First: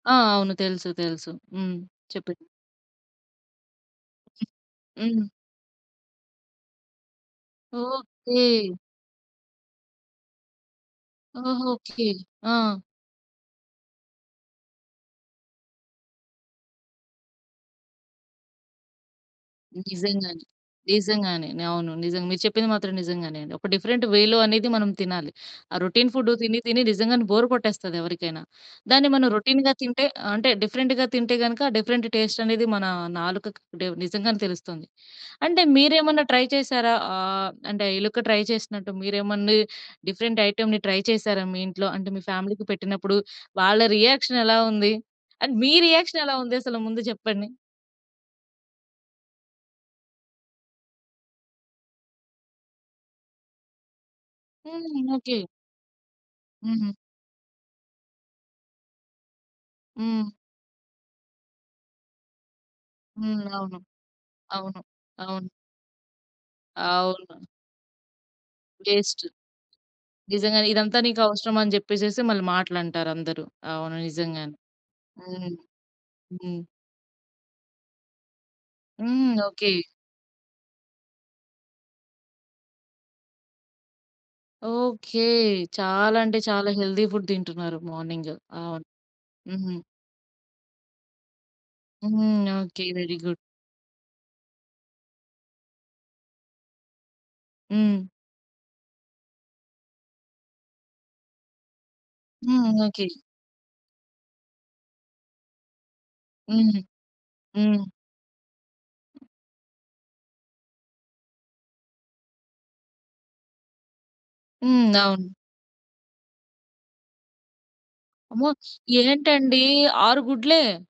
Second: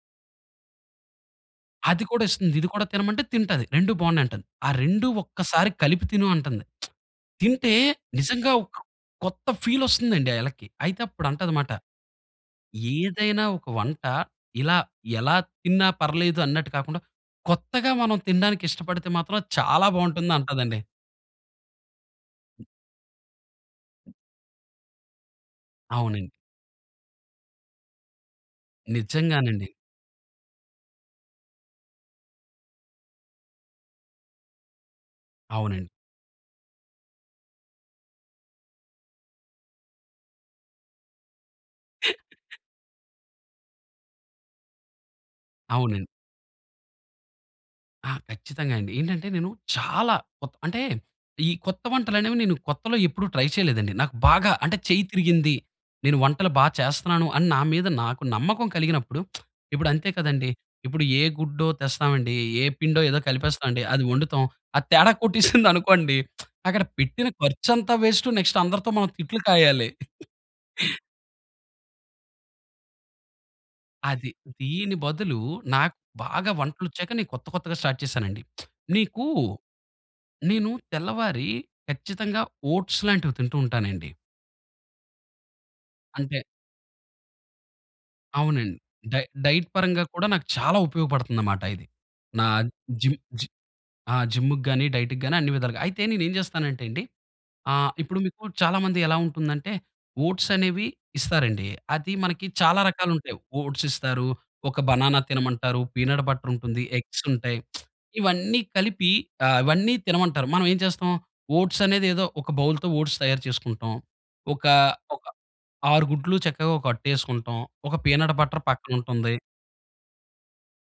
ఆ! అవును. తెలుసు, తెలుసు. హ్మ్. అది కూడా చెప్పండి. ఇస్తుంది, ఇది కూడా తినమంటే తింటాది. 2 బాగున్నాయంటాది. ఆ హ్మ్. 2 హ్మ్. ఒక్కసారి కలిపి తిను అంటుంది. తింటే, నిజంగా ఓకే. ఒక కొత్త ఫీల్ వస్తుందండి ఆ ఎలక్కి. అయితే అప్పుడు ఓహ్! అంటదిమాట, ఓకే. ఆ! "ఏదైనా ఒక వంట ఇలా ఎలా తిన్నా పర్లేదు అన్నట్టు కాకుండా, కొత్తగా మనం తినడానికి ఇష్టపడితే మాత్రం చాలా నిజంగానే, బాగుంటుందంటాదండి." నిజంగానే. అవును. నిజంగా మీరు చెప్పింది మాత్రం నిజంగానే. ఒక డిఫరెంట్ వేలో అనేది మనం తినాలి. ఆ రోటిన్ ఫుడ్ అవునండి. తిని, తిని నిజంగానే బోర్ కొట్టేస్తది ఎవరికైనా, దాన్ని మనం నిజంగానండి. రోటిన్‌గా తింటే ఆహ్, అంటే డిఫరెంట్‌గా తింటే గనుక, డిఫరెంట్ టెస్ట్ అనేది మన నాలుకకి అంటే నిజంగానే తెలుస్తుంది. అంటే అవునండి. మీరేమన్నా ట్రై చేసారా? ఆహ్, అంటే ఎలుక ట్రై చేసినట్టు మీరేమన్నా డిఫరెంట్ ఐటెమ్‌ని ట్రై చేసారా? మీ ఇంట్లో అంటే మీ ఫ్యామిలీకి పెట్టినప్పుడు, వాళ్ళ రియాక్షన్ ఎలా ఉంది? అండ్, మీ అవునండి. రియాక్షన్ ఎలా ఉందసలు ముందు జెప్పండి? ఆ! ఖచ్చితంగా అండి! ఏంటంటే నేను, చాలా కొత్ అంటే ఈ కొత్త వంటలనేవి నేను కొత్తలో ఎప్పుడూ ట్రై చేయలేదండి. నాకు బాగా అంటే హ్మ్. చెయ్యి ఓకే. తిరిగింది, నేను వంటలు బాగా హ్మ్. చేస్తున్నాను! అని నా మీద నాకు నమ్మకం కలిగినప్పుడు, ఇప్పుడంతే హ్మ్. కదండీ, ఇప్పుడు ఏ గుడ్డో తెస్తామండి, ఏ పిండో ఏదో హ్మ్. అవును. కలిపేస్తామండి, అది వండుతాం. అవును. అది తేడా అవును. కొట్టేసిందనుకోండి, అక్కడ పెట్టిన అవును. ఖర్చంతా వెస్ట్, నెక్స్ట్ అందరితో మనం వేస్టు, తిట్లు కాయాలి. నిజంగానే, ఇదంతా నీకవసరమ అని జెప్పేసేసి మళ్ళి మాటలంటారందరు. అవును. అది, నిజంగానే. దీని బదులు హ్మ్. నాకు బాగా హ్మ్. వంటలు వచ్చాక నేను కొత్త, కొత్తగా స్టార్ట్ చేశానండి. మీకు హ్మ్. ఓకే. నేను తెల్లవారి ఖచ్చితంగా ఓట్స్ లాంటివి తింటూ ఉంటానండి. ఓకే. చాలా అంటే అంటే చాలా హెల్తీ ఫుడ్ తింటున్నారు మార్నింగ్. అవునండి. అవును. డై డైట్ హ్మ్. పరంగా కూడా నాకు చాలా ఉపయోగపడుతుందన్నమాట ఇది. హ్మ్. నా okay. Very gym good! Gym ఆ! జిమ్ముకి గాని, డైట్‌కి గాని అన్ని విధాలుగా. అయితే నేనేం జేస్తానంటే అండి, ఆహ్, హ్మ్. ఇప్పుడు మీకు చాలా మంది ఎలా ఉంటుందంటే ఓట్సనేవి ఇస్తారండి. అది మనకి హ్మ్. చాలా ఓకే. రకాలు ఉంటాయి ఓట్స్ ఇస్తారు, ఒక బననా తినమంటారు, పీనట్ బటర్ హ్మ్. ఉంటుంది, ఎగ్స్ ఉంటాయి. హ్మ్. ఇవన్నీ కలిపి ఆహ్, ఇవన్నీ తినమంటారు. మనం ఏం చేస్తాం, ఓట్సనేది ఏదో ఒక బౌల్‌తో ఓట్స్ తయారు చేసుకుంటాం. ఒక, హ్మ్. ఒక అవును. 6 గుడ్లు చక్కగా ఒక అట్టేసుకుంటాం. ఒక పీనట్ అమ్మో! బటర్ పక్కనుంటుంది. ఏంటండి 6 గుడ్లే.